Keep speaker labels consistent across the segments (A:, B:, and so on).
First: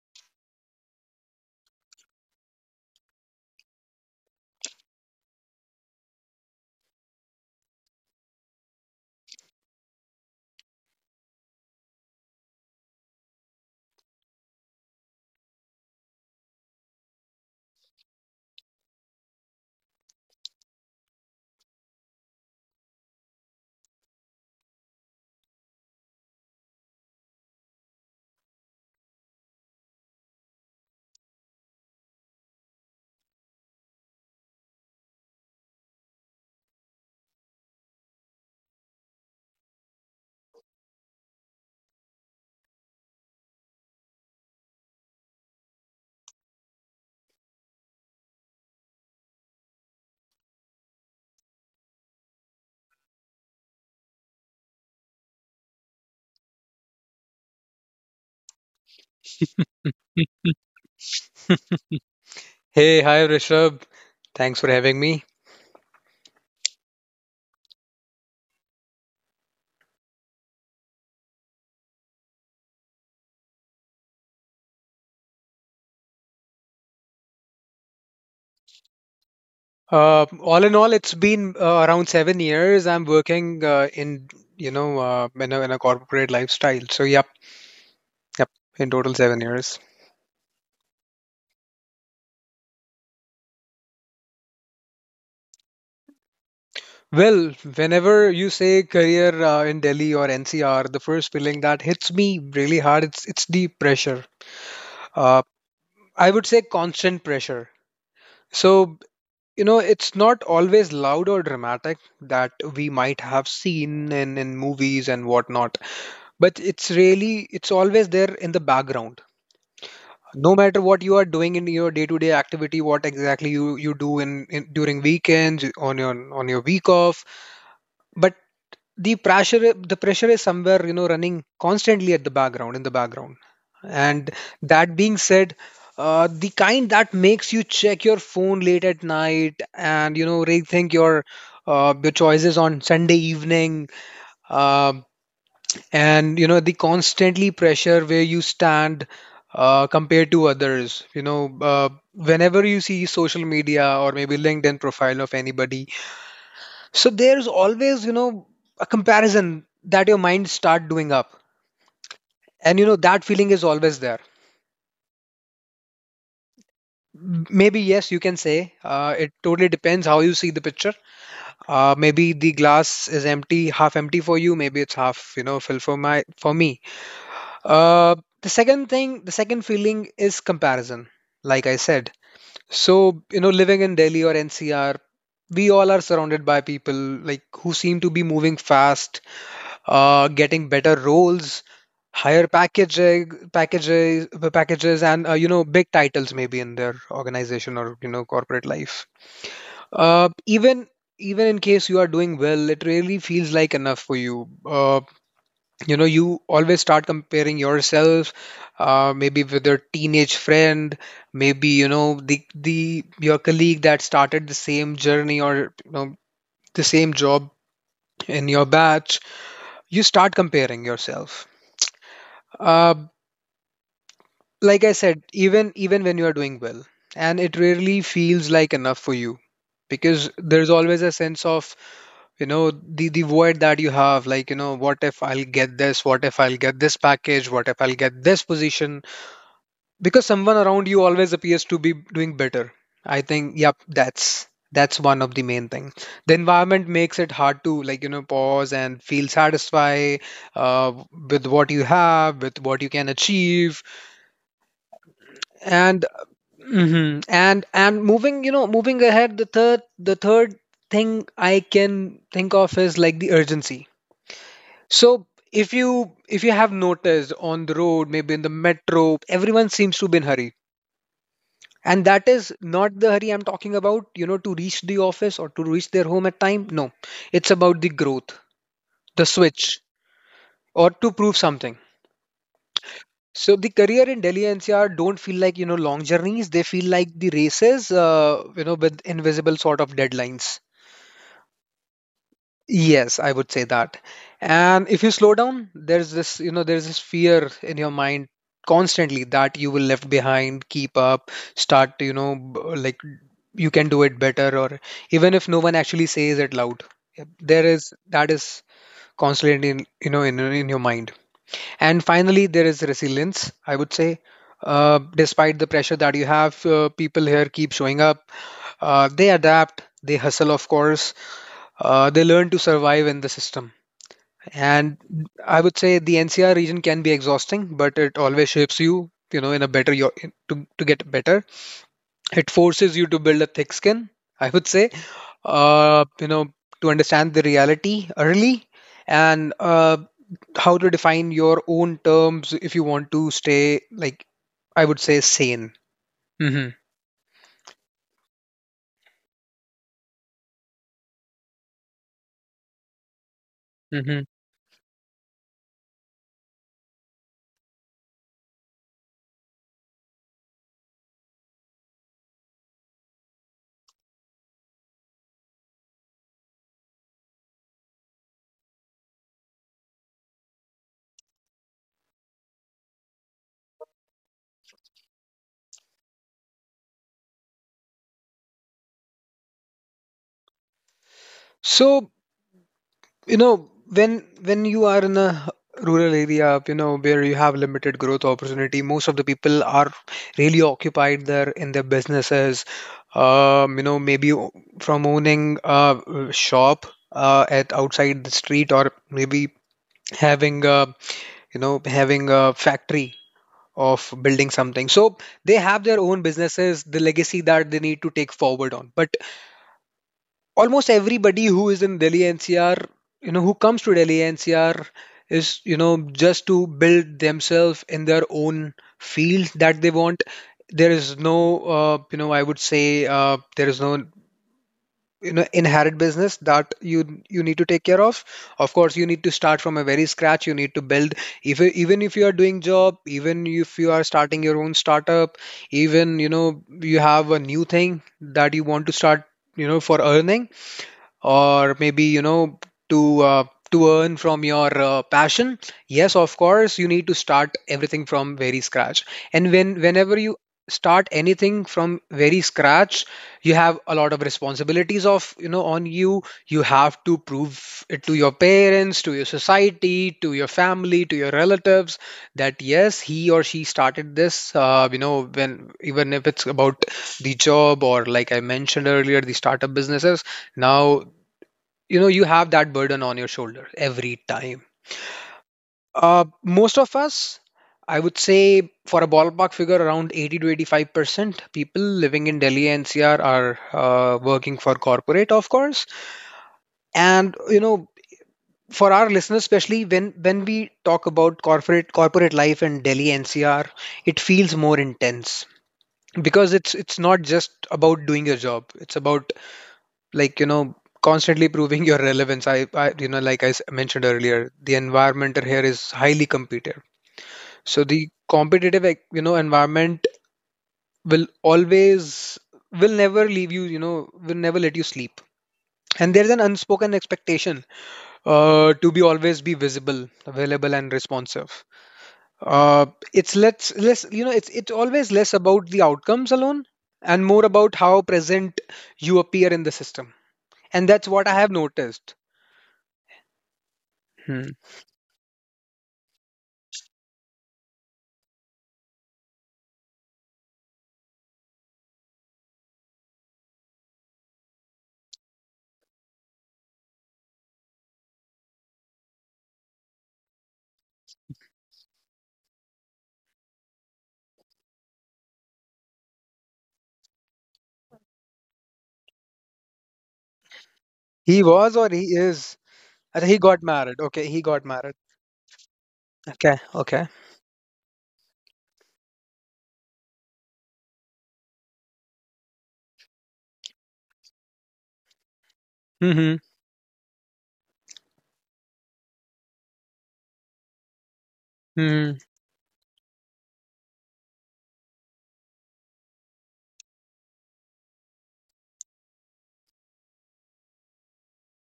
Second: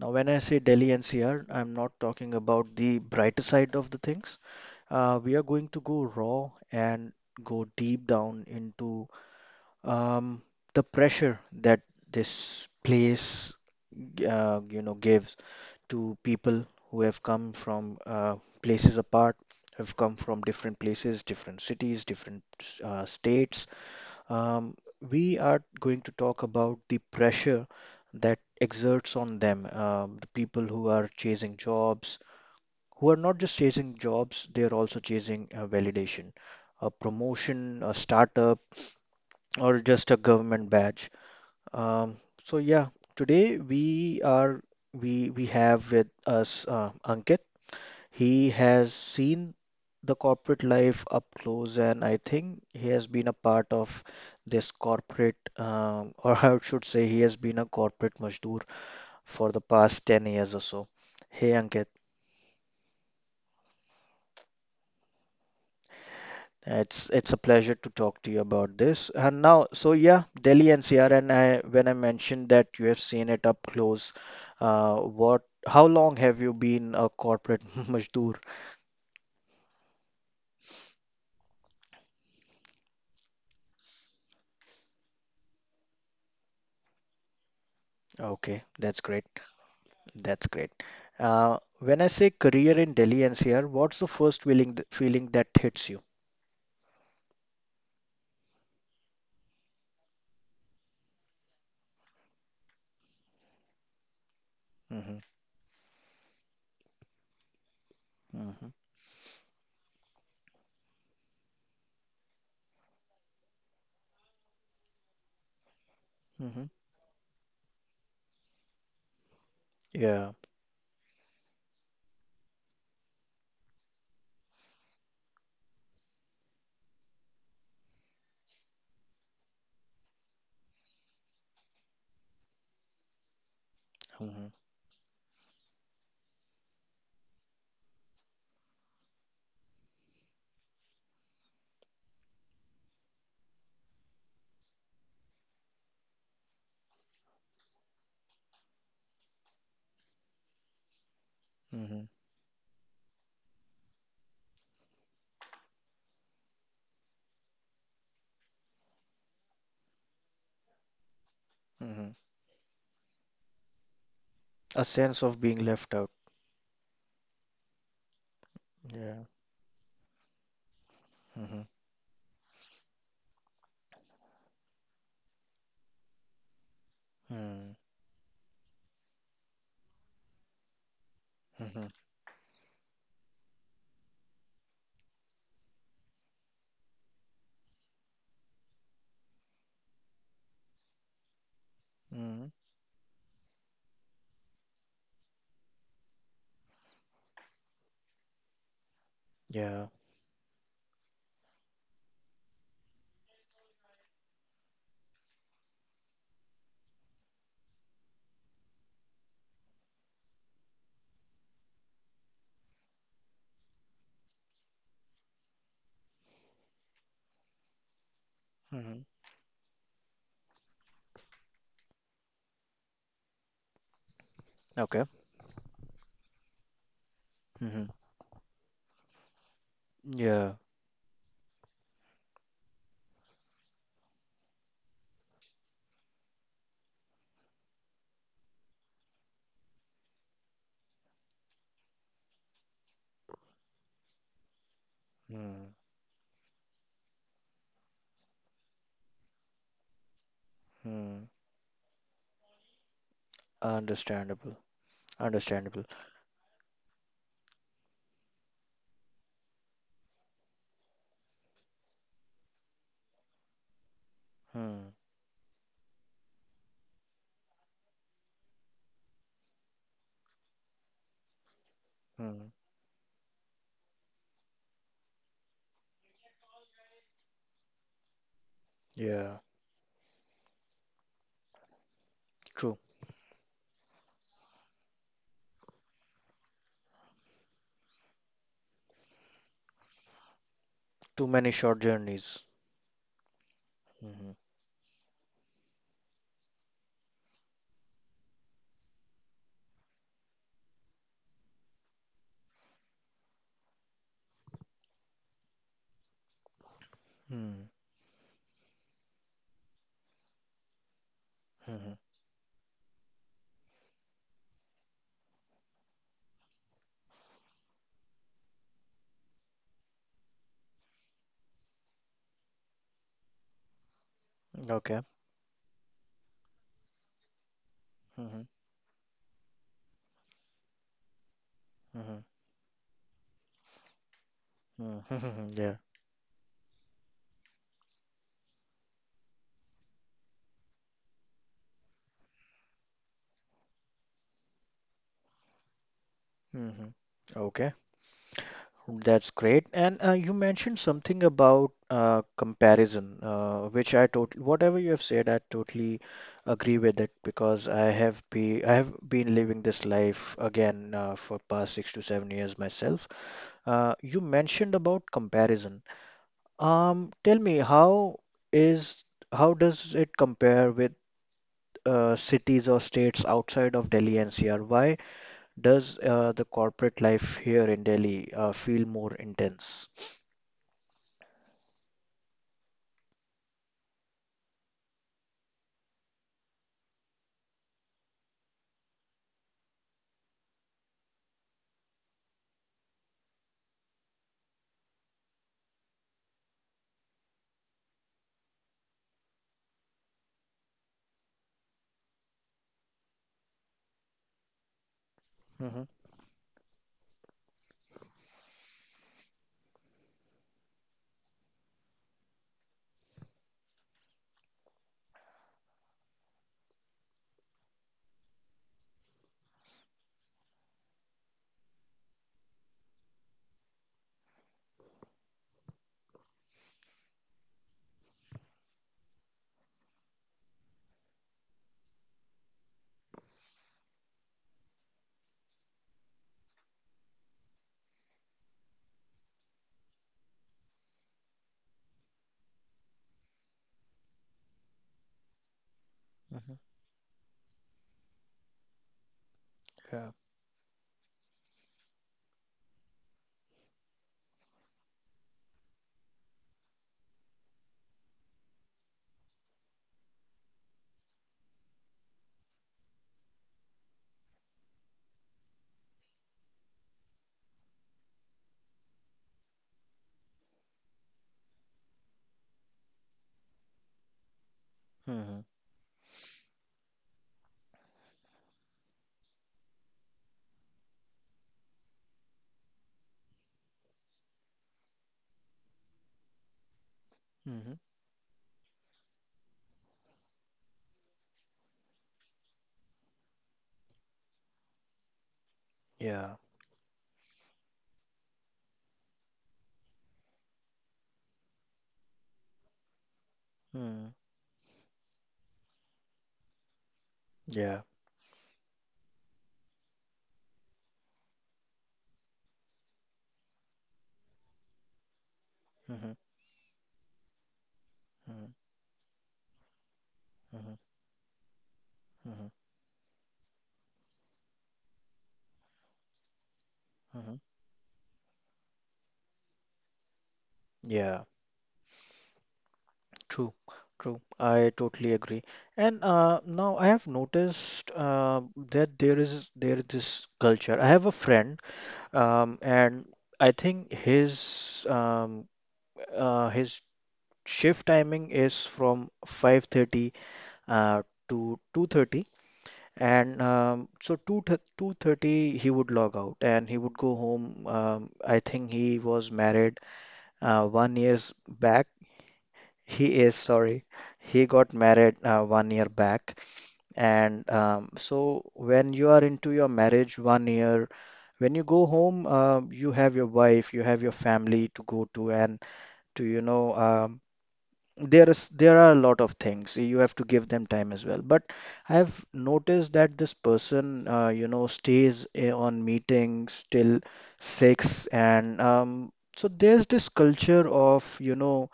A: Now when I say Delhi NCR, I'm not talking about the brighter side of the things. We are going to go raw and go deep down into um, the pressure that this place gives to people who have come from places apart, have come from different places, different cities, different states, um, we are going to talk about the pressure that exerts on them, the people who are chasing jobs, who are not just chasing jobs, they are also chasing validation, a promotion, a startup, or just a government badge. Um, so yeah, today we are we have with us Ankit. He has seen the corporate life up close, and I think he has been a part of this corporate, or I should say, he has been a corporate Mazdoor for the past 10 years or so. Hey, Ankit,
B: Hey, hi Rishabh. Thanks for having me.
A: it's a pleasure to talk to you about this. And now, so yeah, Delhi NCR, and I when I mentioned that you have seen it up close, how long have you been a corporate Mazdoor?
B: All in all, it's been around 7 years. I'm working in in a corporate lifestyle. So, yep, yep,
A: Okay,
B: in
A: that's
B: total
A: great.
B: 7 years.
A: That's great. When I say career in Delhi NCR, what's the first feeling that hits you?
B: Well, whenever you say career in Delhi or NCR, the first feeling that hits me really hard, it's the pressure.
A: Hmm.
B: Uh, I would say constant pressure.
A: Hmm.
B: So, you know, it's not always loud or dramatic that we might have seen in, movies and whatnot, but
A: Hmm.
B: it's always there in the background,
A: Yeah.
B: no matter what you are doing in your day-to-day activity, what exactly you do in during weekends, on your week off. But the pressure is somewhere, you know, running constantly at the background and
A: Hmm.
B: that being said, the kind that makes you check your phone late at night and, you know, rethink your choices on Sunday evening. uh, and, you know, the constantly pressure where you stand compared to others, you know,
A: Hmm.
B: whenever you see social media or maybe LinkedIn profile of anybody, so there's always, you know, a comparison that your mind start doing up.
A: Hmm.
B: And, you know, that feeling is always there.
A: A sense of being left out.
B: Maybe, yes, you can say,
A: Yeah.
B: it totally depends how you see the picture.
A: Hmm.
B: Maybe the glass is empty, half empty for you, maybe it's half, you know, full for my for me.
A: Hmm.
B: Uh, the second thing, the second feeling is comparison, like I
A: Hmm.
B: said. So, you know, living in Delhi or NCR, we all are surrounded by people like who seem to be moving fast, getting better roles, higher
A: Hmm.
B: packages, packages, packages, and, you know, big titles maybe in their organization or, you know, corporate life.
A: Yeah.
B: Uh, even even in case you are doing well, it really feels like enough for you. You know, you always start comparing yourself, maybe with your teenage friend, maybe, you know, the your colleague that started the same journey, or, you know, the same job in your
A: Hmm.
B: batch. You start comparing yourself, uh, like I
A: Okay.
B: said, even when you are doing well, and it
A: Hmm.
B: rarely feels like enough for you, because
A: Yeah.
B: there's always a sense of, you know, the void that you have, like, you know, what if I'll get this, what if I'll get this package, what if I'll get this position, because someone around you always appears to be doing better. I think, yep, that's one of the main
A: Hmm.
B: thing. The environment makes it hard to, like, you know, pause and feel satisfied, uh,
A: Hmm.
B: with what you have, with what you can achieve.
A: Understandable. Understandable.
B: And, mhm, and moving, you know, moving ahead, the third thing I can think of is, like, the urgency.
A: Hmm.
B: So if you have noticed on the road, maybe in the metro, everyone seems to be in hurry. And that
A: Hmm.
B: is not the hurry I'm talking about, you know, to reach the office or to reach their home at time. No, it's about the growth, the
A: Yeah.
B: switch, or to prove something.
A: True.
B: So the career in Delhi NCR don't feel like, you know, long journeys. They feel like the races, you know, with invisible sort of deadlines.
A: Too many short journeys.
B: Yes, I would say that.
A: Hmm.
B: And if you slow down, there's this, you know, there's this fear in your mind constantly that you will left behind, keep up, start, you know, like, you can do it better, or even if no one actually says it loud, yep, there
A: Hmm.
B: is, that is constantly in, you know, in your mind.
A: Hmm.
B: And finally, there is resilience, I would say. Despite the pressure that you have, people here keep showing up. They adapt, they hustle, of course, they learn to survive in the system. And
A: Okay.
B: I would say the NCR region can be exhausting, but it always
A: Hmm.
B: shapes you, you know, in a better to get better.
A: Hmm.
B: It forces you to build a thick skin, I would say,
A: Mm-hmm. Yeah.
B: you know, to understand the reality early, and, how to define your own terms if you want to stay, like, I would say, sane. Hmm.
A: Hmm. Okay, that's great. And you mentioned something about comparison, which I
B: Hmm.
A: totally, whatever you have said, I totally agree with it because I have been living this life again for past 6 to 7 years myself. You mentioned about comparison. Tell me, is how does it compare with cities or states outside of Delhi NCR? Why? Does the corporate life here in Delhi feel more intense?
B: So, you know, when you are in a rural area, you know, where you have limited growth opportunity, most of the people are really occupied there in their businesses. You know, maybe from owning a shop, at outside the street, or maybe having a, you know, having a factory, of building something. So they have
A: Hmm.
B: their own businesses, the legacy that they need to take forward on. But almost everybody who is in Delhi NCR, you know, who comes to Delhi NCR is, you know, just to build themselves in their own field that they want. There is no, you know, I would say, there is no, you know, inherent business that you need to take care of. Of course, you need to start from a very scratch. You need to build. If you- Even if you are doing job, even if you are starting your own startup, even, you know, you have a new thing that you want to start, you know, for earning, or maybe, you know, to uh, to earn from your passion. Yes, of
A: Hmm.
B: course, you need to start everything from very scratch. And
A: Yeah.
B: whenever you start anything from very scratch, you have a lot of responsibilities of, you know, on you. You have to prove it to your parents, to your society, to your family, to your relatives, that yes, he or she started this, you know, when even if it's about the job or, like I mentioned earlier, the startup businesses. Now, you know, you have that burden on your shoulder every time.
A: Hmm.
B: Most of us, I would say, for a ballpark figure, around 80 to 85% people living in Delhi NCR are working for corporate, of course. And, you
A: Hmm.
B: know, for our listeners, especially when we talk about corporate life in Delhi NCR, it feels more intense,
A: Yeah.
B: because it's not just about doing your job. It's about, like, you know, constantly proving your relevance. I, you know, like mentioned
A: Mm.
B: earlier, the environment here is highly competitive. So
A: Yeah.
B: the competitive, like, you know, environment will always will never leave you, you know, will never let you sleep. And
A: Hmm.
B: there's an unspoken expectation,
A: Hmm.
B: to be always be visible, available,
A: Hmm.
B: and responsive.
A: Hmm.
B: uh, It's less, you know, it's always less about the outcomes alone, and
A: Hmm.
B: more about how present you appear in the system. And that's what
A: Yeah.
B: I have noticed.
A: True. True. I totally agree. And now I have noticed that there is this culture. I have a friend. And I think his shift timing is from 5:30 uh, to 2:30, and so 2 2:30 he would log out and he would go home. I think he was married 1 years
B: He was or
A: back.
B: he is?
A: He
B: Acha, he
A: is,
B: got
A: sorry,
B: married. Okay, he
A: he
B: got
A: got
B: married.
A: married 1 year back,
B: Okay, okay.
A: and so when you are into your marriage 1 year, when you go home, you have your wife, you have your family to go to, and to,
B: Mm-hmm.
A: you know, there are a lot of things. You have to give them time as well. But
B: Mm-hmm.
A: I've noticed that this person, you know, stays on meetings till six, and so there's this culture of, you know,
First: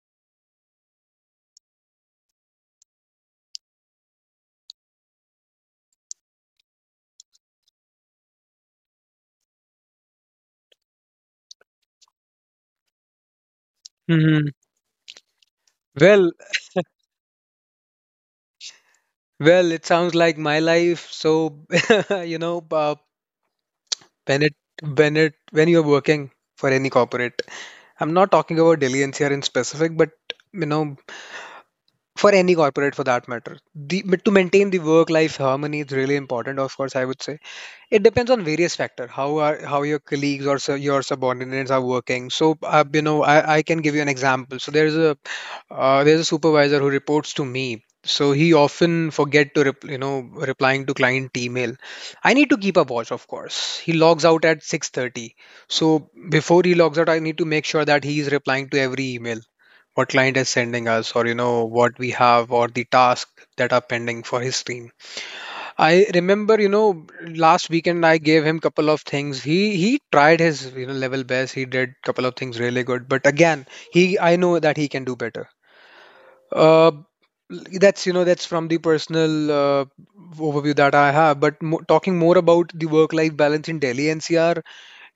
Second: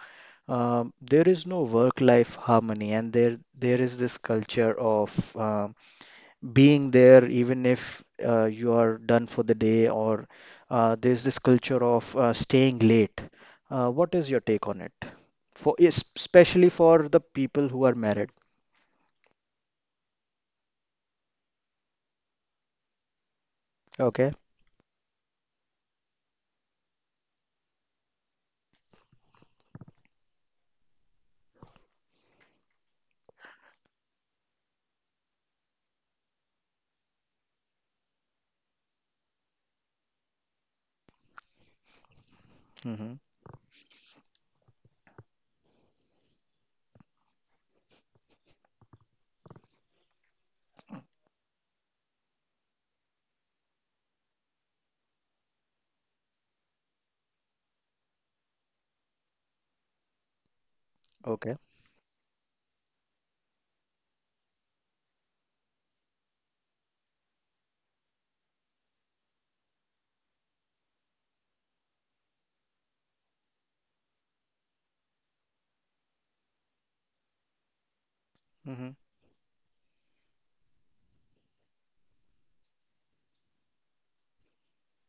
A: there is no work-life harmony, and there is this culture of being there even if you are done for the day or there's this culture of staying late. What is your
B: Mm-hmm.
A: take on it? For
B: Well,
A: especially for the people who are married.
B: well, it sounds like my life. So, you know,
A: Okay.
B: when it, when you're working for any corporate, I'm not talking about Delians here in specific, but, you know, for any corporate for that matter, the to maintain the work-life harmony is really important. Of course, I would say it depends on various factor, how your colleagues or your subordinates are working. So, you
A: Mm-hmm.
B: know, I can give you an example. So there's a supervisor who reports to me. So he often forget to you know, replying to client email. I need to keep a watch, of course. He logs out at 6:30. So before he logs out, I need to make sure that he is replying to every email what client is sending us, or, you
A: Okay.
B: know, what we have, or the task that are pending for his team. I remember, you know, last weekend I gave him couple of things. He tried his, you know, level best. He did couple of things really good, but again, he, I know that he can do better. Uh, that's you know that's from the
A: Mm-hmm.
B: personal overview that I have. Talking more about the work-life balance in Delhi NCR,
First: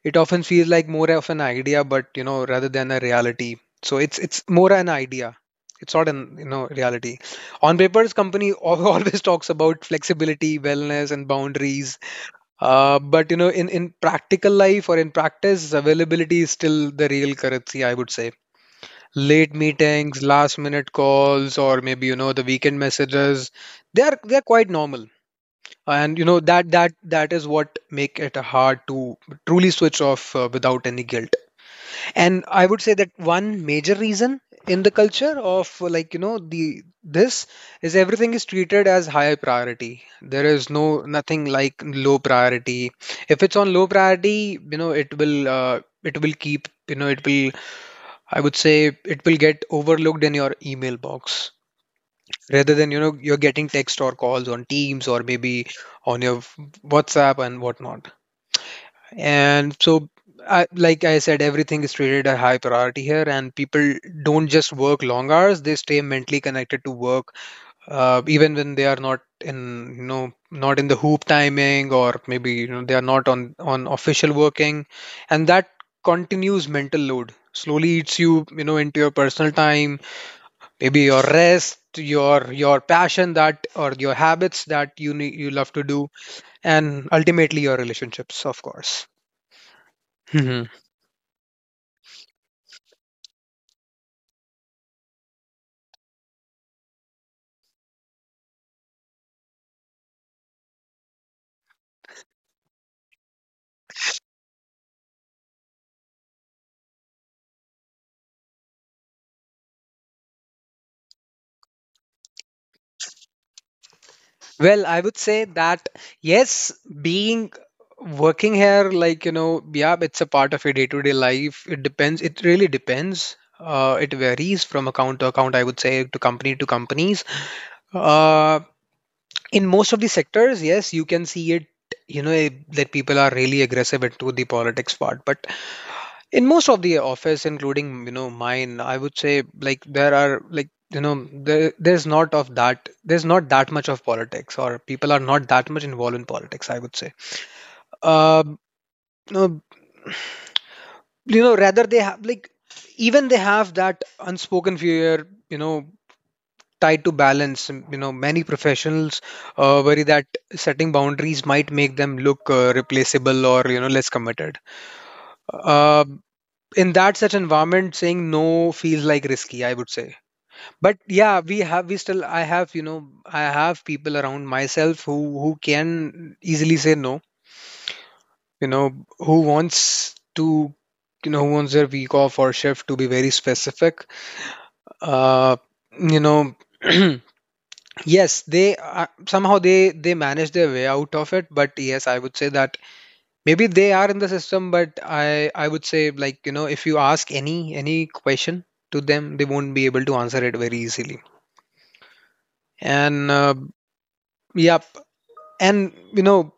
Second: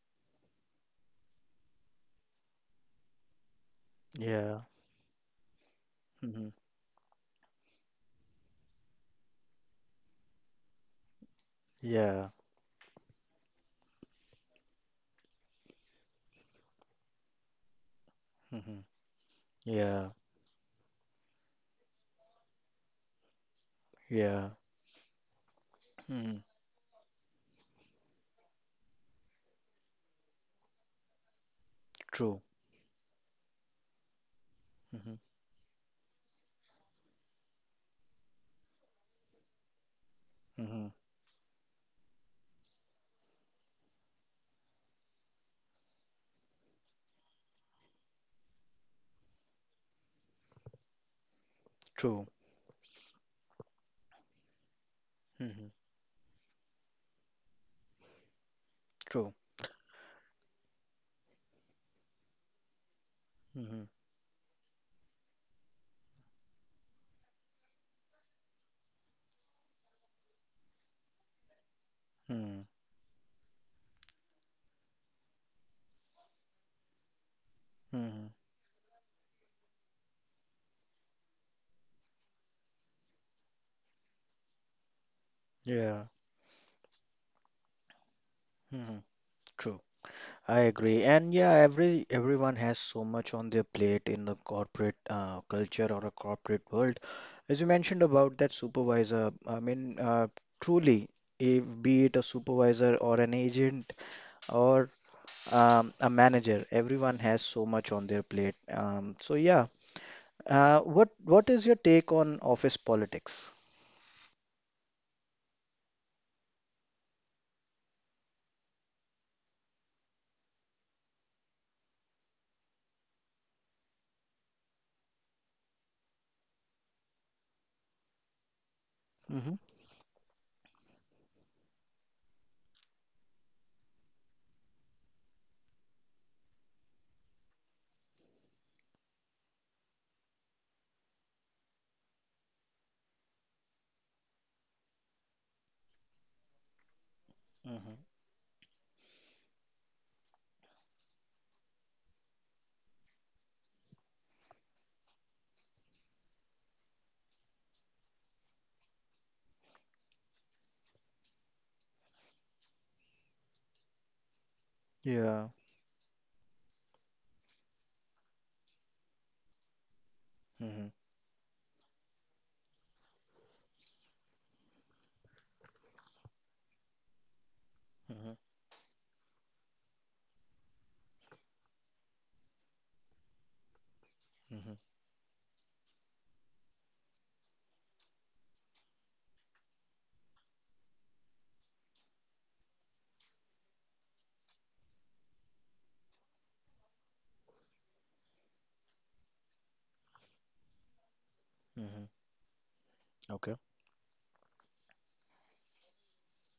B: it often feels like more of an idea but rather than a reality, so it's
A: Yeah.
B: more an idea, it's not an you
A: Mm-hmm.
B: know reality. On papers, always talks about flexibility, wellness and boundaries.
A: Yeah.
B: But in practical life, or in practice, availability is still the real currency, I would say.
A: Mm-hmm.
B: Late
A: Yeah.
B: meetings, last minute calls, or maybe the weekend messages, they are
A: Yeah.
B: quite normal. And you
A: Mm-hmm.
B: know that is what make it hard to truly switch off without any guilt.
A: True.
B: And I would say that one major reason in the
A: Mm-hmm.
B: culture of like you know the this is everything is treated as high priority. There is no
A: Mm-hmm.
B: nothing like low priority. If it's on low priority, you know, it will, I would say, it will get overlooked in your email box,
A: True.
B: rather than you know you're getting text or calls on Teams, or
A: Mm-hmm.
B: maybe on your WhatsApp and whatnot.
A: True.
B: And so, I, like I said, everything is treated a high priority here, and
A: Mm-hmm.
B: people don't just work long hours; they stay mentally connected to work, even when they are not in, you know, not in the hoop timing, or maybe
A: Mm-hmm.
B: you know they are not on official working, and that continues mental load slowly eats
A: Mm-hmm.
B: you, you know, into your personal time, maybe your rest, your passion that or your habits that you need, you love to
A: Yeah.
B: do, and ultimately your relationships, of
A: Mm-hmm.
B: course.
A: True. I
B: Mhm.
A: agree. And yeah, every everyone has so much on their plate in the corporate culture or a corporate world. As you mentioned about that supervisor, I mean, truly, if, be it a supervisor or an agent or a manager, everyone has so much on their plate. So yeah, what is your take on office politics?
B: Well, I would say that yes, being working here, like, you know, yeah, it's a part of your day-to-day life. It depends. It really depends. It varies from account to account, I would say, to company to companies. Uh,
A: Mm-hmm.
B: in most of the sectors, yes, you can see it, you know, that people are really aggressive into the politics part. But in most of the office, including you know mine, I would say, like, there are like you know there, there's not of that there's not that much of politics, or people are not that much involved in politics, I would say.
A: Mm-hmm.
B: uh, no, you know, rather they have like, even they have that unspoken fear, you know, tied to balance. You know, many professionals worry that setting boundaries might make them look replaceable, or you know less committed.
A: Yeah.
B: uh, in that such environment, saying no feels like risky, I would say.
A: Mm-hmm.
B: But yeah, we still, I have, you know, I have people around myself who can easily say no,
A: Mm-hmm.
B: you know, who wants to, you know, who wants their week off or shift to be very specific.
A: Mm-hmm.
B: uh you know, yes, they somehow they manage their way out of it. But yes, I would say that maybe they are in the system, but I would say, like, you know, if you ask any question to them, they won't be able to answer it very easily.
A: Mm-hmm.
B: And
A: Okay.
B: yeah. And you know,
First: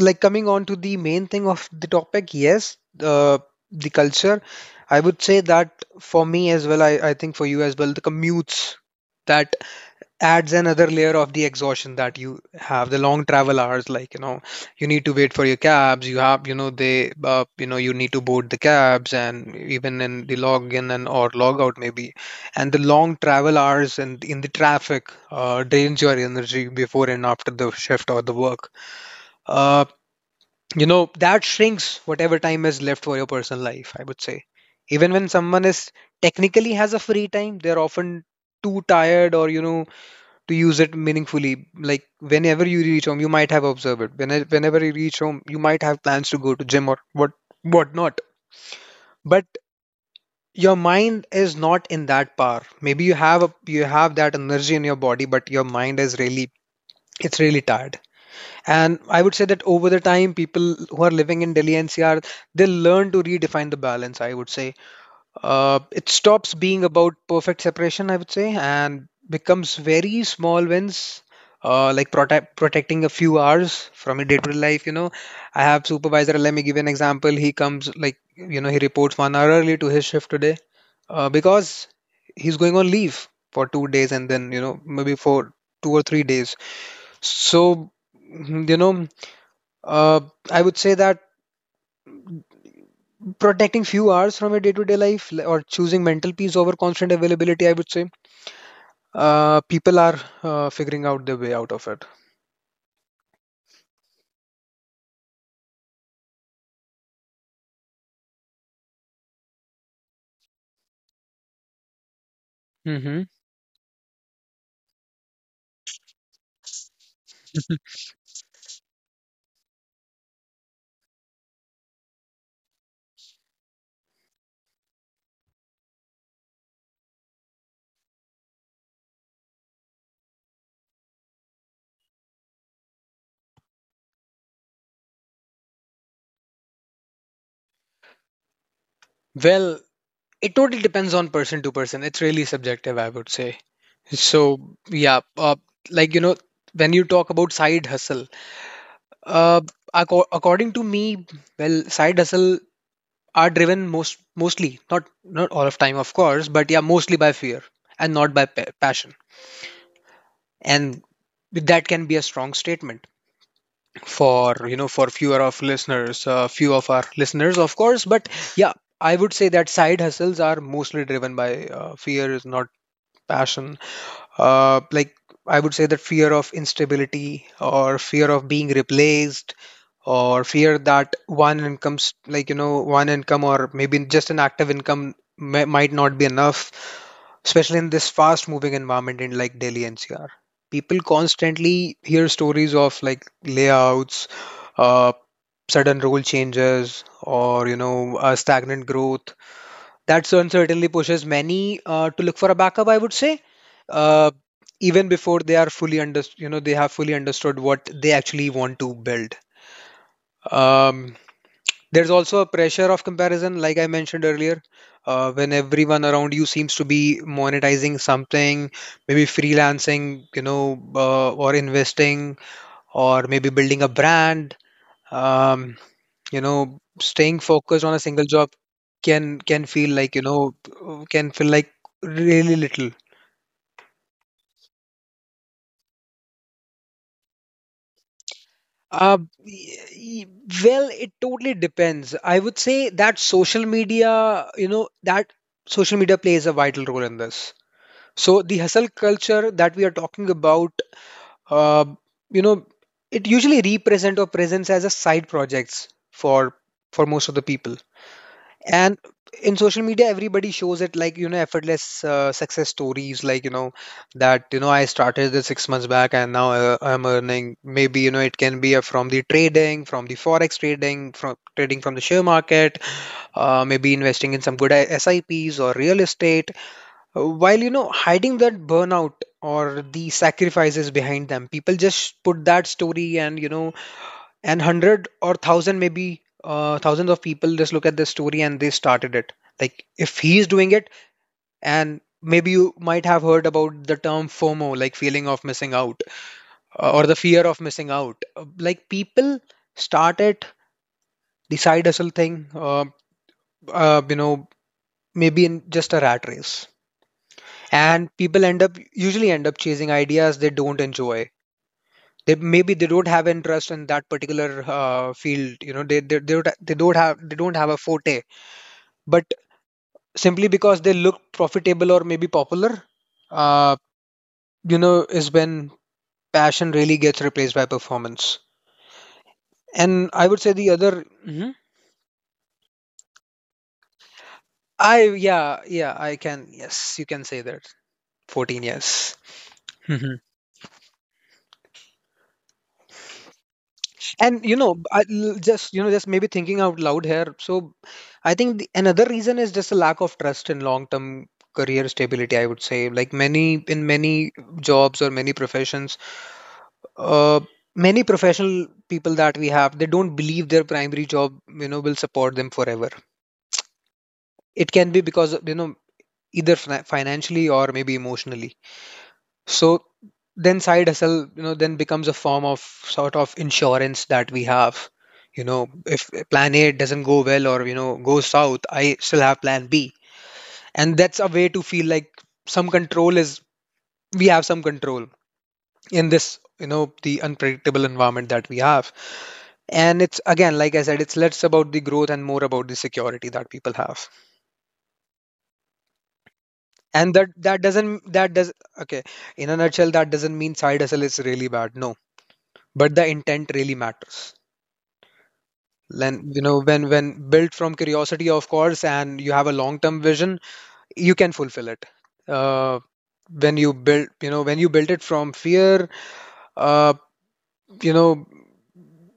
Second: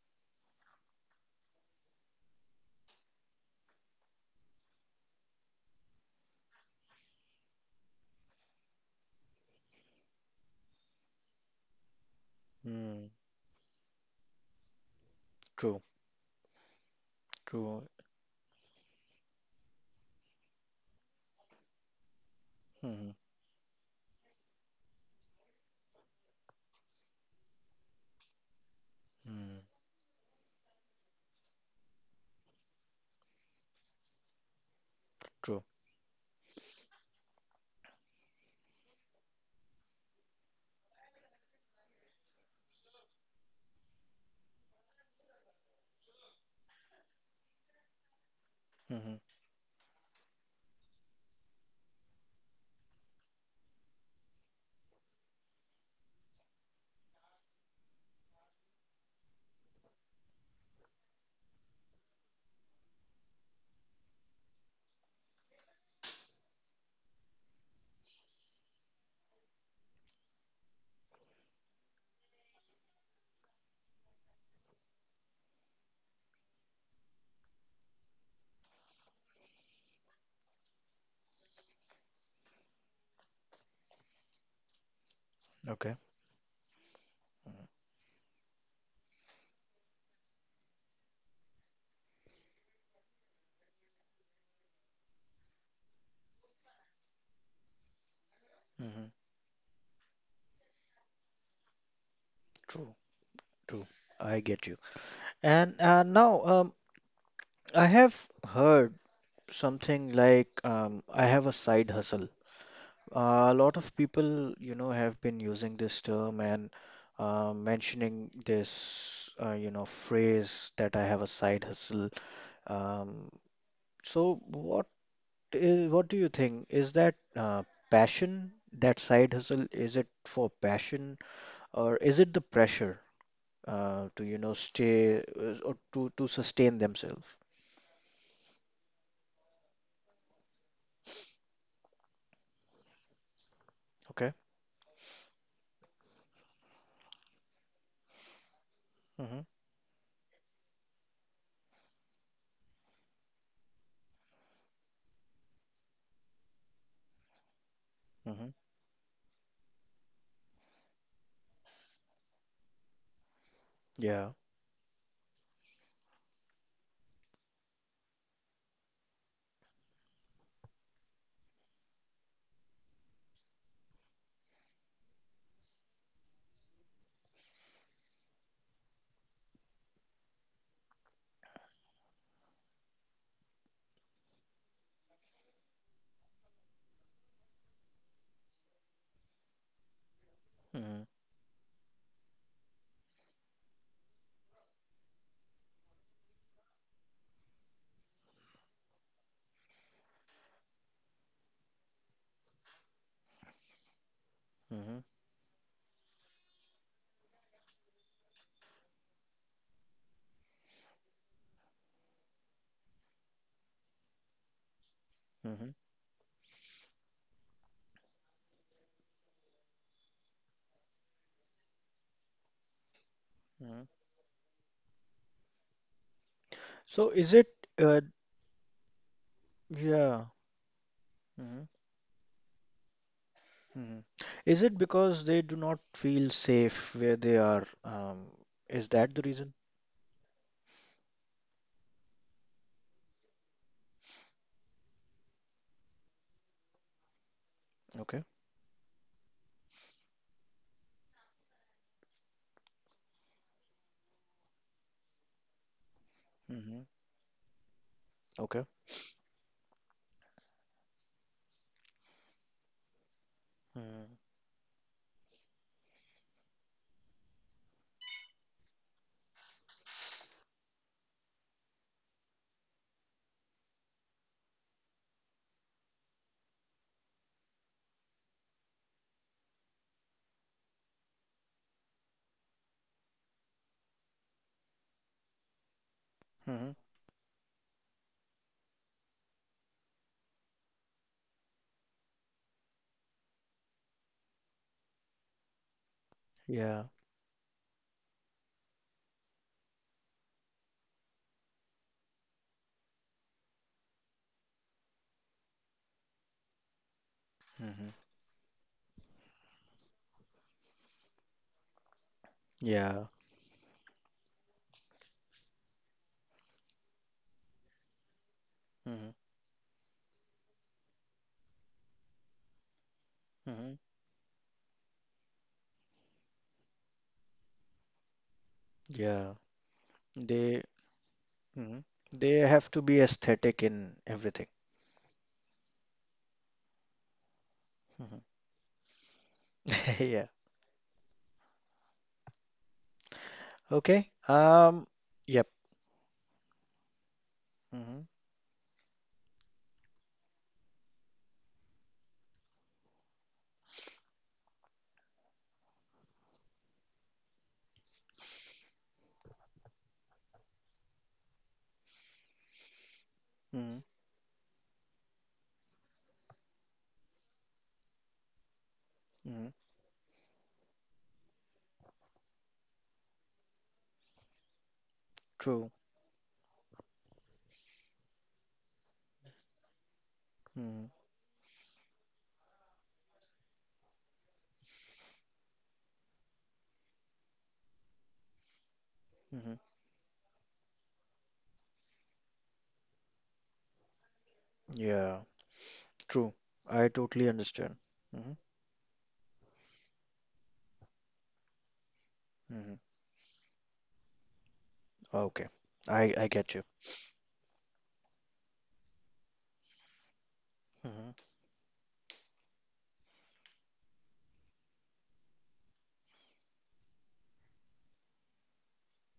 B: like, coming on to the main thing of the topic, yes, uh, the culture, I would say that for me as well, I think for you as well, the commutes that adds another layer of the exhaustion that you have. The
A: Mm.
B: long travel hours, like you know, you need to wait for your
A: True.
B: cabs. You have, you know, they you know,
A: True.
B: you need to board the cabs, and even in the login and or log out maybe, and the long travel hours and in the traffic drains your energy before and after the shift or the work.
A: Mm-hmm.
B: uh, you know, that shrinks whatever time is left for your personal life, I would say. Even when
A: True.
B: someone is technically has a free time, they're often too tired, or you know, to use it meaningfully. Like, whenever you reach home, you might have observed it. Whenever you reach home, you might have plans to go to gym or whatnot.
A: Hmm.
B: But your mind is not in that power. Maybe you have that energy in your body, but your mind is really, it's really tired. And I would say that over the time, people who are living in Delhi NCR, they learn to redefine the balance, I would say. It stops being about perfect separation, I would say, and becomes very small wins, like protecting a few hours from your day-to-day life. You know, I have supervisor, let me give you an example. He comes, like, you know, he reports 1 hour early to his shift today because he's going on leave for 2 days, and then, you know, maybe for two
A: Okay.
B: or three days. So, you know, uh, I would say that protecting few hours from your day-to-day life, or choosing mental peace over constant availability, I would say,
A: Hmm.
B: people are figuring out their way out of it.
A: True. True. I get you. And now I have heard something like I have a side hustle.
B: Hmm.
A: A lot of people, you know, have been using this term and mentioning this, you know, phrase that I have a side hustle. Um, so what is, what do you think? Is that passion, that side hustle, is it for passion or is it the pressure to you know stay or to sustain themselves.
B: Well, it totally depends on person to person. It's really subjective, I would say.
A: Okay.
B: So, yeah, like, you know, when you talk about side hustle,
A: Hmm.
B: uh, according to me, well, side hustle are driven mostly, not all of time, of course, but yeah, mostly by fear and not by
A: Hmm.
B: passion. And that can be a strong statement
A: Yeah.
B: for few of our listeners, of course. But yeah, I would say that side hustles are mostly driven by fear, is not passion. Like, I would say that fear of instability, or fear of being replaced, or fear that one income's like you know one income, or maybe just an active income might not be enough, especially in this fast moving environment in like Delhi NCR.
A: Hmm.
B: People constantly hear stories of like layouts, uh, sudden rule changes, or you know, stagnant growth. That certainly pushes many to look for a backup, I would say, uh,
A: Hmm.
B: even before they are fully under, you know, they have fully understood what they actually want to build. Um, there's also a pressure of comparison, like I mentioned earlier, when
A: Hmm.
B: everyone around you seems to be monetizing something, maybe freelancing, you know, or investing, or maybe
A: Hmm.
B: building a brand. Um, you know,
A: So is
B: staying
A: it
B: focused on a
A: uh,
B: single job can feel like
A: yeah.
B: can feel
A: Hmm.
B: like really little.
A: Hmm. Is it because they do not feel safe where they are? Is that
B: Uh,
A: the reason?
B: y- y- well, it totally depends. I would say that social media, you know, that social media plays a vital role in this.
A: Okay.
B: So the hustle culture that we are talking about, uh, you know, it usually represent or presents as a side projects for
A: Hmm.
B: most of the people.
A: Okay.
B: And in social media, everybody shows it, like you know, effortless success stories, like, you know,
A: Hmm.
B: that, you know, I started this 6 months back and now I'm earning. Maybe you know it can be from the trading, from the forex trading from the share market, maybe investing in some good SIPs or real estate. While you know hiding that burnout or the sacrifices behind them, people just put that story and you know, and hundred or thousand, maybe
A: Hmm.
B: thousands of people just look at this story and they started it. Like, if he is doing it, and maybe you might have heard about the term FOMO, like, feeling of missing out,
A: Yeah.
B: or the fear of missing out. Like, people started it, the side hustle thing, you know, maybe in just a rat race.
A: Hmm.
B: And people end up usually end up chasing ideas they don't enjoy. They maybe they
A: Yeah.
B: don't have interest in that particular field, you know, they don't have a forte,
A: Hmm.
B: but simply because they look profitable or maybe popular. uh,
A: Hmm.
B: you know, is when passion really gets replaced by performance.
A: Yeah.
B: And I would say
A: They
B: the other. Mhm.
A: Hmm. They have to be aesthetic in everything.
B: I Yeah, yeah, I can, yes, you can say that.
A: Mhm.
B: 14 years.
A: Okay.
B: And you know,
A: Yep.
B: just, you know, just maybe thinking out loud here. So
A: Mm-hmm.
B: I think another reason is just a lack of trust in long term career stability, I would say. Like, many, in many jobs or many professions, uh, many professional people that we have, they don't believe their primary job, you know, will support them forever.
A: Mm-hmm.
B: It can be because you know, either financially or maybe emotionally.
A: Mm-hmm.
B: So then side hustle, you know, then becomes a form of sort of insurance that we have. You
A: True.
B: know, if plan A doesn't go well, or, you know, goes south, I still have plan B.
A: Mm-hmm.
B: And that's a way to feel like some control is, we have some control in this, you know, the unpredictable environment that we have.
A: Mm-hmm.
B: And it's again, like I said, it's less about the growth and more about the security that people have.
A: Yeah, true. I
B: And
A: totally
B: that that
A: understand.
B: doesn't
A: Mm-hmm.
B: that does okay, in a nutshell, that doesn't mean side hustle is really bad. No.
A: Mm-hmm.
B: But the intent really matters.
A: Okay. I
B: Then you
A: get you.
B: know, when built from curiosity, of course, and you have a long-term vision,
A: Mm-hmm.
B: you can fulfill it. Uh, when you build, you know, when you build it from fear, uh, you know,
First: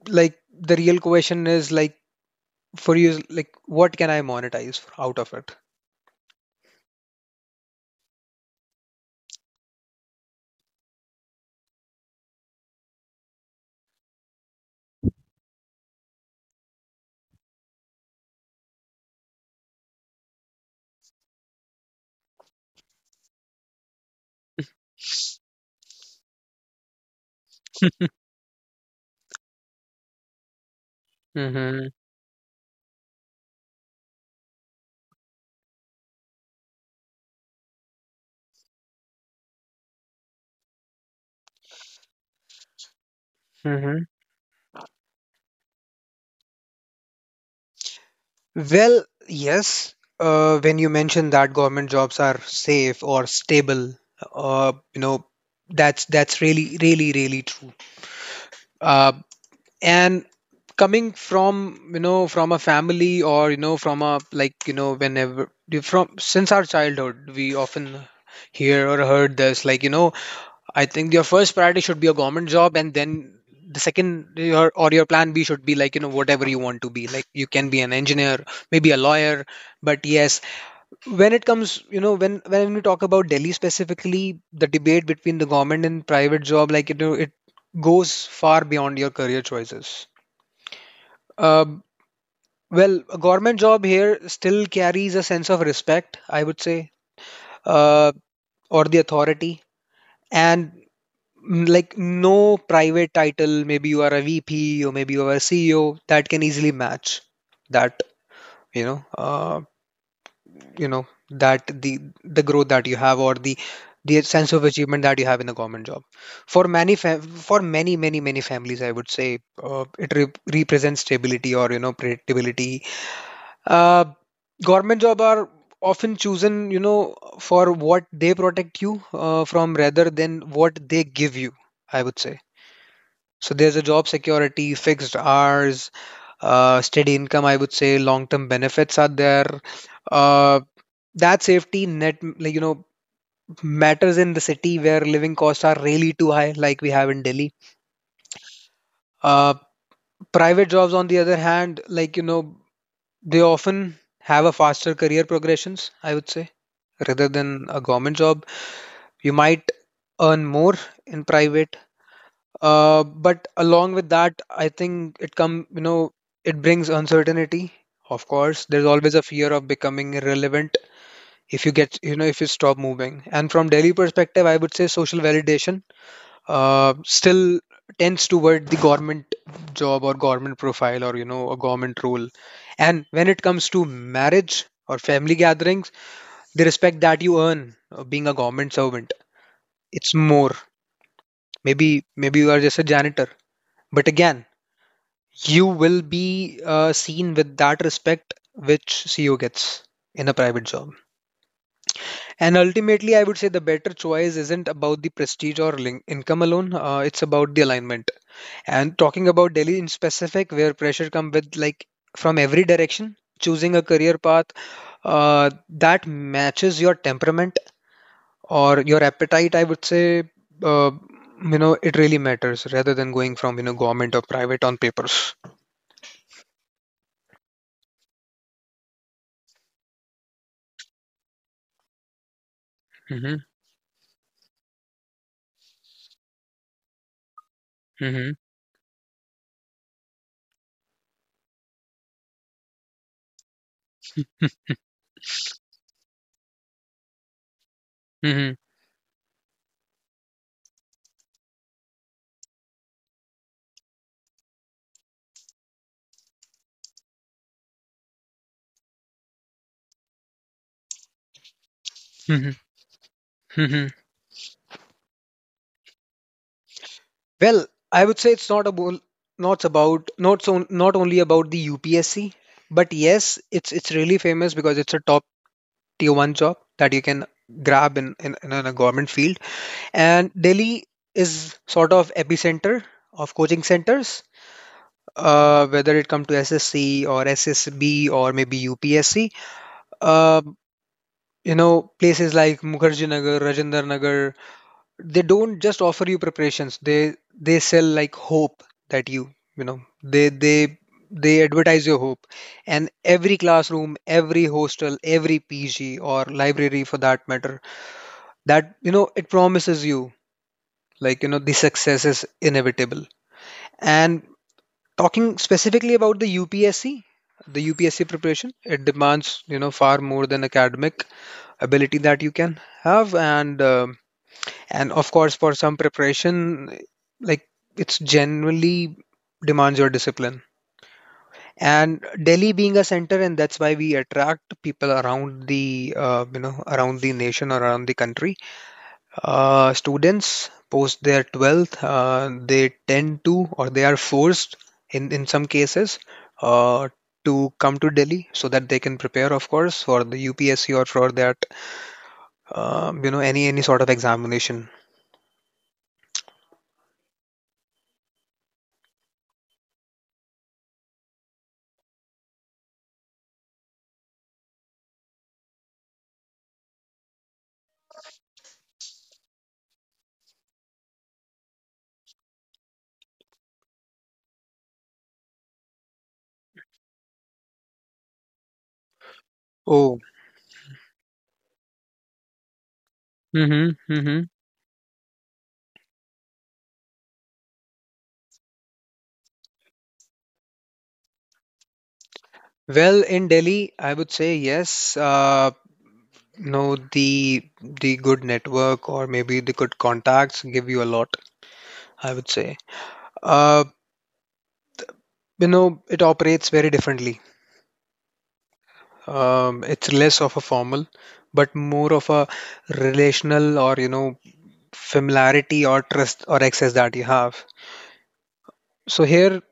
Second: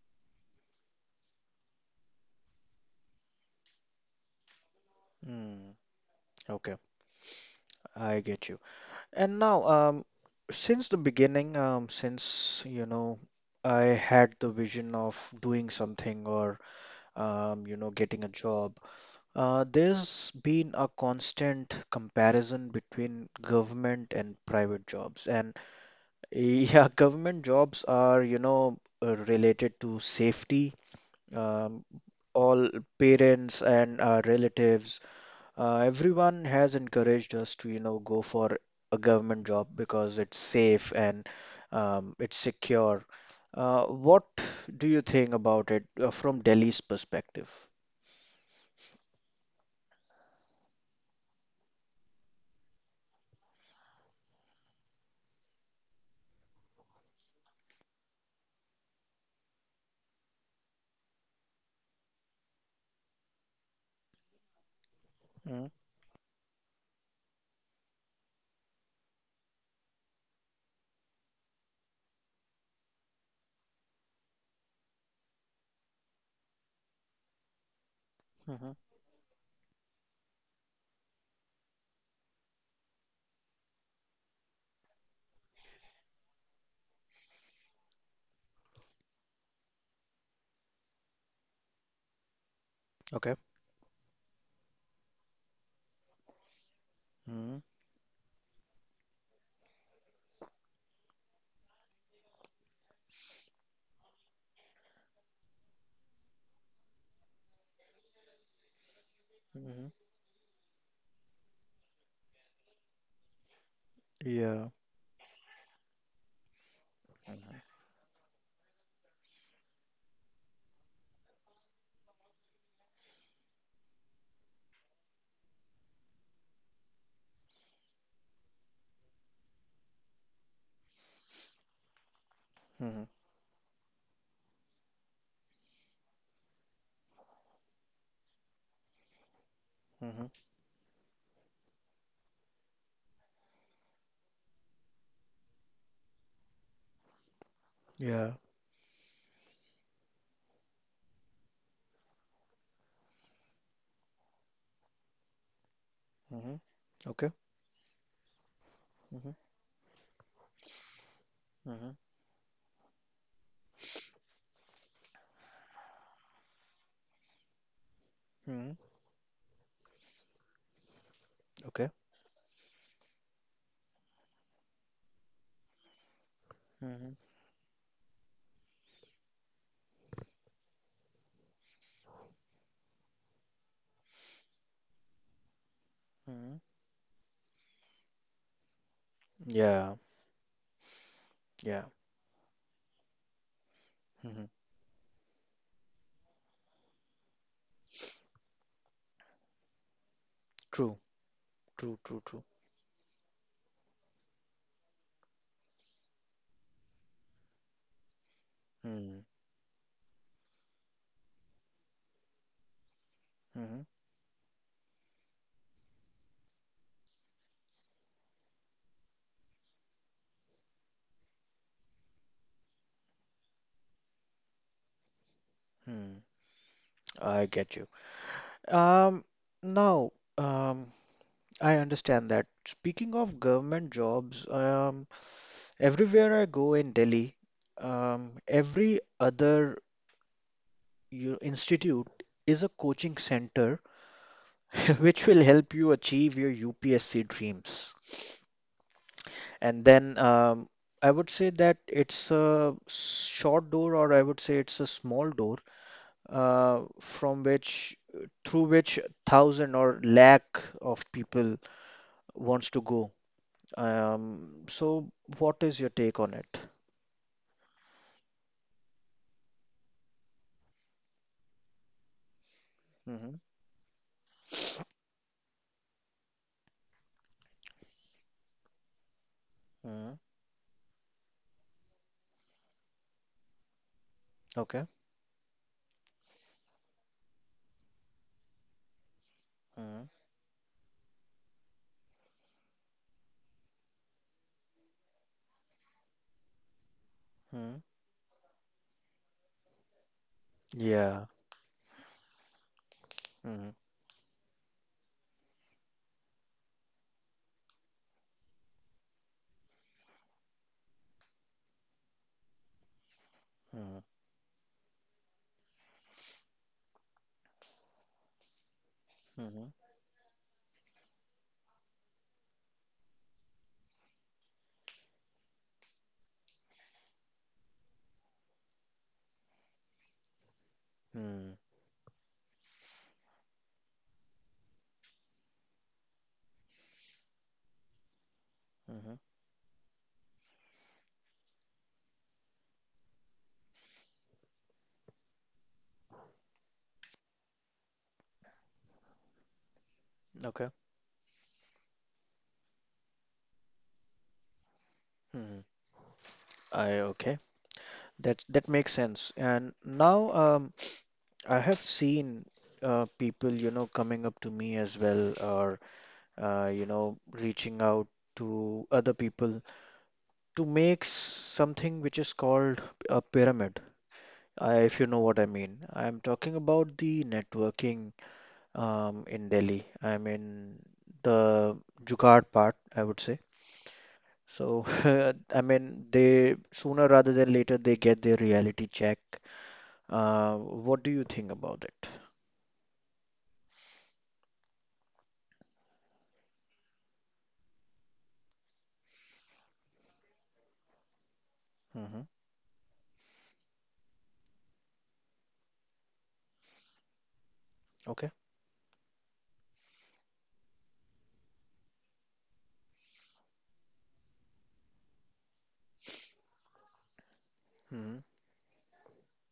B: like, the real question is like, for you, like, what can I monetize out of it?
A: Mm. Okay. I get you. And now, since the beginning, since, you know, I had the vision of doing something or, you know, getting a job, there's been a constant comparison between government and private jobs. And yeah, government jobs are, you know, related to safety. Um,
B: Hmm.
A: all parents and relatives, everyone has encouraged us to, you know, go for a government job because it's safe and it's secure.
B: Hmm.
A: What do you think about it from Delhi's perspective?
B: Well, yes, when you mentioned that government jobs are safe or stable, you know, that's really, really, really true. Uh, and coming from from a family or from a whenever
A: Hmm?
B: from since our childhood we often hear or heard this I think your first priority should be a government job, and then the second your or your plan B should be whatever you want to be, like you can be an engineer,
A: Mm-hmm.
B: maybe a lawyer. But yes, when it comes when we talk about Delhi specifically, the debate between the government and private job, it goes far beyond your career choices. um, well, a
A: Okay.
B: government job here still carries a sense of respect, I would say,
A: Mm-hmm.
B: uh, or the authority. And like no private title, maybe you are a VP or maybe you are a CEO, that can easily match that, you know, uh, you know, that the growth that you have or the sense of
A: Yeah.
B: achievement that you have in a government job. For many many families, I would say it re represents stability or predictability. Uh, Government job are often chosen, for what they protect you from rather than what they give you, I would say.
A: Mm-hmm.
B: So there's a job security, fixed hours, steady income, I would say, long-term benefits are there. Uh, that safety net, matters in the city where living costs are really too high, like we have in Delhi.
A: Yeah.
B: Uh, Private jobs, on the other hand, they often have a faster career progressions, I would say,
A: Mm-hmm.
B: rather
A: Okay.
B: than a government job.
A: Mm-hmm.
B: You might earn more in private, but along with that, I think it come you know it brings uncertainty. Of course,
A: Mm-hmm.
B: there's always a fear of becoming irrelevant if you get if you stop moving. And from Delhi perspective, I would say social validation
A: Okay.
B: still tends toward the government job or government profile or a government role. And when it comes to marriage or family gatherings,
A: Mhm.
B: they respect that you earn being a government servant.
A: Yeah,
B: It's more,
A: yeah.
B: maybe you are just a janitor, but again
A: Hmm.
B: you will be seen with that respect which CEO gets in a private job.
A: True, true, true, true.
B: And ultimately, I would say the better choice isn't about the prestige or income alone. It's about the alignment. And
A: Mm-hmm.
B: talking about Delhi in specific, where pressure come with like from every direction, choosing a
A: Mm.
B: career path uh, that matches your temperament or your appetite, I would say. uh, it really matters rather than going from government or private on papers.
A: Hmm. Hmm. I get you. Um, Now, um, I understand that. Speaking
B: hmm
A: of government jobs, everywhere I go in Delhi,
B: hmm
A: every other institute is a coaching center which will help you achieve your UPSC dreams.
B: hmm
A: And then I would say that it's a short door, or I would say it's a small door from which through which thousand or lakh of people
B: hmm
A: wants to go.
B: hmm
A: So what is your take on it?
B: well, I would say it's not about not about not so not only about the UPSC, but
A: Mm-hmm.
B: yes, it's really famous because it's a top tier one job that you can grab in in a government field.
A: Hmm.
B: And Delhi is sort of epicenter of coaching centers.
A: Okay.
B: Whether it come to SSC or SSB or maybe UPSC,
A: Mm-hmm.
B: uh, places like Mukherjee Nagar, Rajendra Nagar, they don't just offer you preparations. They sell like hope that
A: Yeah.
B: they advertise your hope. And every
A: Mm-hmm.
B: classroom, every hostel, every PG or library for that matter, it promises you like you know the success is inevitable.
A: Mm-hmm.
B: And talking specifically about the UPSC, the UPSC preparation, it demands
A: Mm-hmm.
B: far more than academic ability that you can have, and of course for some preparation, like it's generally demands your discipline.
A: Mm-hmm.
B: And Delhi being a center, and that's why we attract people around the around the nation or around the country.
A: Mm-hmm.
B: Students post their 12th, they tend to or they are forced in, some cases uh, to come to Delhi so that they can prepare, of course, for the
A: Okay.
B: UPSC or for that, any sort of examination.
A: Mm-hmm. I Okay. That makes sense. And now I have seen people, you know, coming up to me as well, or you know, reaching out to other people to make something which is called a pyramid, if you know what I mean. I'm talking about the networking in Delhi.
B: Oh,
A: I'm in the Jugaad part, I would say.
B: hmm hmm
A: So, I mean, they sooner rather than later they get their reality check. What do you think about it?
B: well, in Delhi, I would say yes. The good network or maybe the good contacts give you a lot, I
A: Hmm.
B: would say. Uh, it operates very differently.
A: Okay.
B: It's less of a formal, but more of a relational, or familiarity or trust or access that you have.
A: Hmm.
B: So here,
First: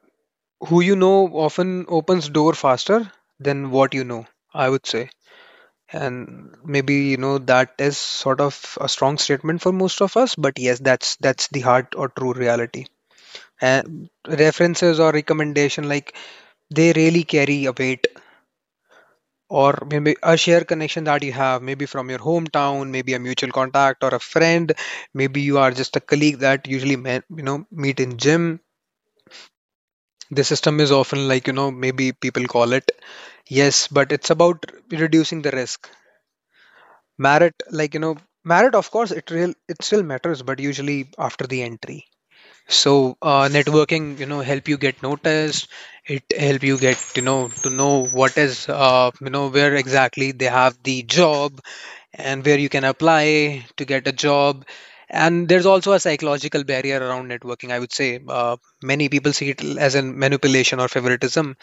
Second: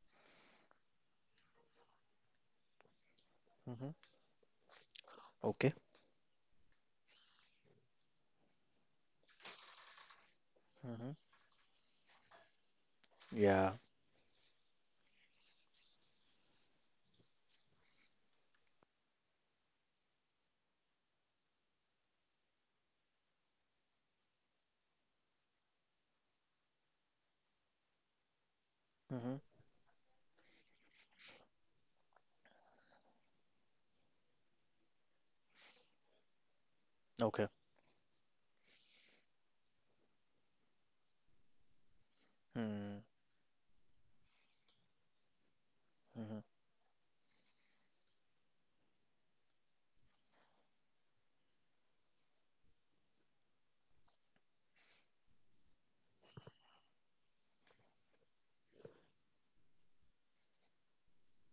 B: who you know often opens door faster than
A: Hmm.
B: what you know, I would say.
A: Okay.
B: And maybe you know that is sort of a strong statement for most of us, but yes,
A: Hmm.
B: that's the hard or true reality.
A: Yeah.
B: And references or recommendation like they really carry a weight, or maybe a shared connection that you have, maybe from your hometown, maybe a mutual contact or a friend, maybe you are just a colleague that usually met, meet in gym.
A: Hmm.
B: The system is often maybe people call it, yes, but it's about reducing the risk.
A: Okay.
B: Merit, merit, of course, it real it still matters, but usually after the entry.
A: Hmm.
B: So networking, help you get noticed. It
A: Hmm.
B: help you get to know what is where exactly they have the job and where you can apply to get a job. And there's also a psychological barrier around networking, I would say. Many people see it as a manipulation or favoritism,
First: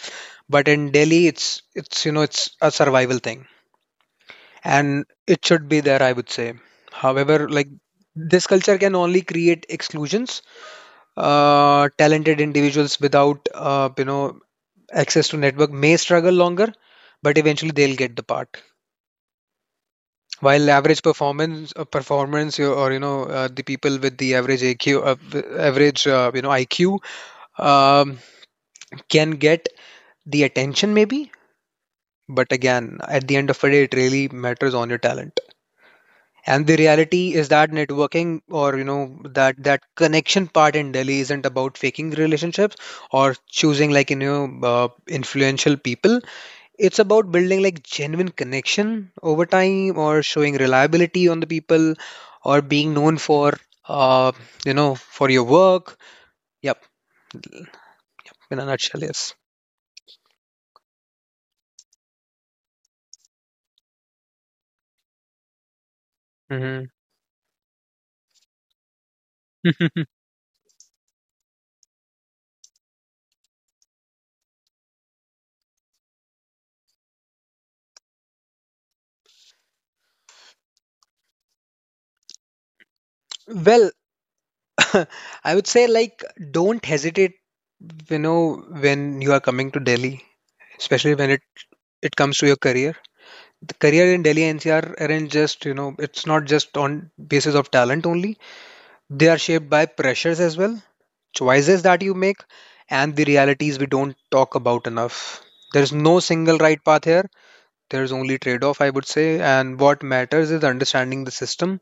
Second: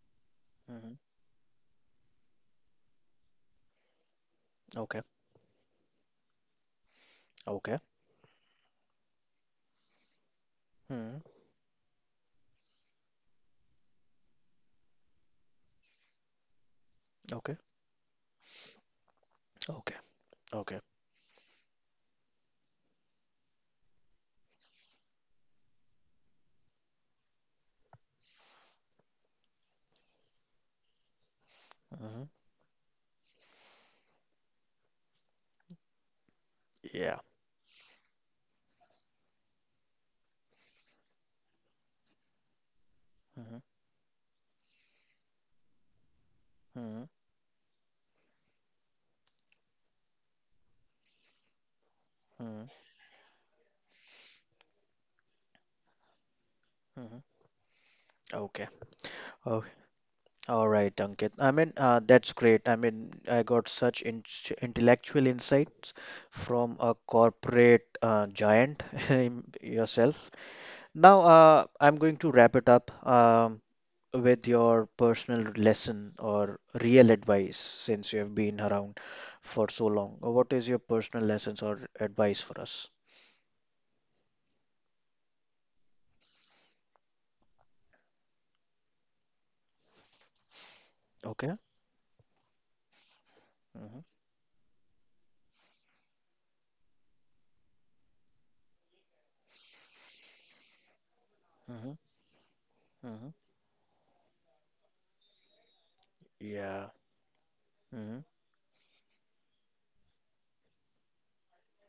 B: but in
A: Hmm.
B: Delhi, it's you know it's a survival thing,
A: Okay.
B: and it should be there, I would say. However, like
A: Okay.
B: this culture can only create exclusions.
A: Hmm.
B: Talented individuals without access to network may struggle longer, but
A: Okay.
B: eventually they'll get the part.
A: Okay.
B: While
A: Okay.
B: average performance, or the people with the average AQ, average, IQ, um, can get the attention maybe,
A: Hmm.
B: but again, at the end of the day, it really matters on your talent. And the
A: Yeah.
B: reality is that networking, or that connection part in Delhi isn't about faking relationships or
A: Hmm.
B: choosing uh, influential people. It's
A: Hmm.
B: about building like genuine connection over time, or showing reliability on the people, or
A: Hmm.
B: being known for uh for your work. Yep,
A: Hmm.
B: in a
A: Okay.
B: nutshell, yes.
A: Okay. All right, Ankit. I mean, that's great. I mean, I got such in intellectual insights from
B: hmm
A: a corporate giant in yourself. Now, I'm going to wrap it up with your personal lesson or real advice since you have been around for so long. What is your personal lessons or advice for us?
B: Well, I would say like don't hesitate, you know, when you are coming to Delhi, especially when
A: Okay.
B: it comes to your career. The
A: Hmm.
B: career in Delhi NCR aren't just, you know, it's not just on basis of talent only. They are shaped by pressures as well, choices
A: Hmm.
B: that you make, and the
A: Hmm.
B: realities we don't talk about enough. There's no single right
A: Yeah.
B: path here. There's only trade off, I would say. And what matters is understanding the system,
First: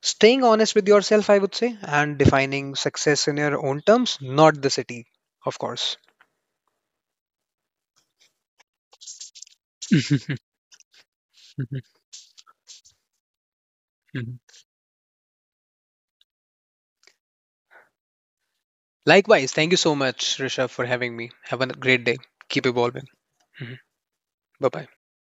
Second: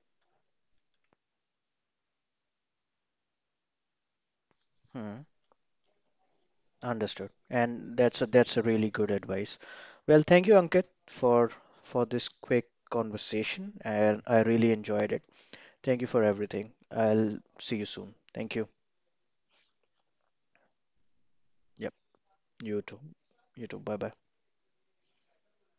B: staying honest with yourself, I would say, and defining success in your own terms, not the city,
A: Hmm.
B: of course.
A: Understood. And that's a really good advice. Well, thank you, Ankit, for this quick conversation, and I really enjoyed it. Thank you for everything. I'll see you soon. Thank you.
B: Likewise, thank you so much, Rishabh, for having me. Have a
A: Yep,
B: great day. Keep
A: you too.
B: evolving.
A: You too. Bye bye.
B: Bye bye.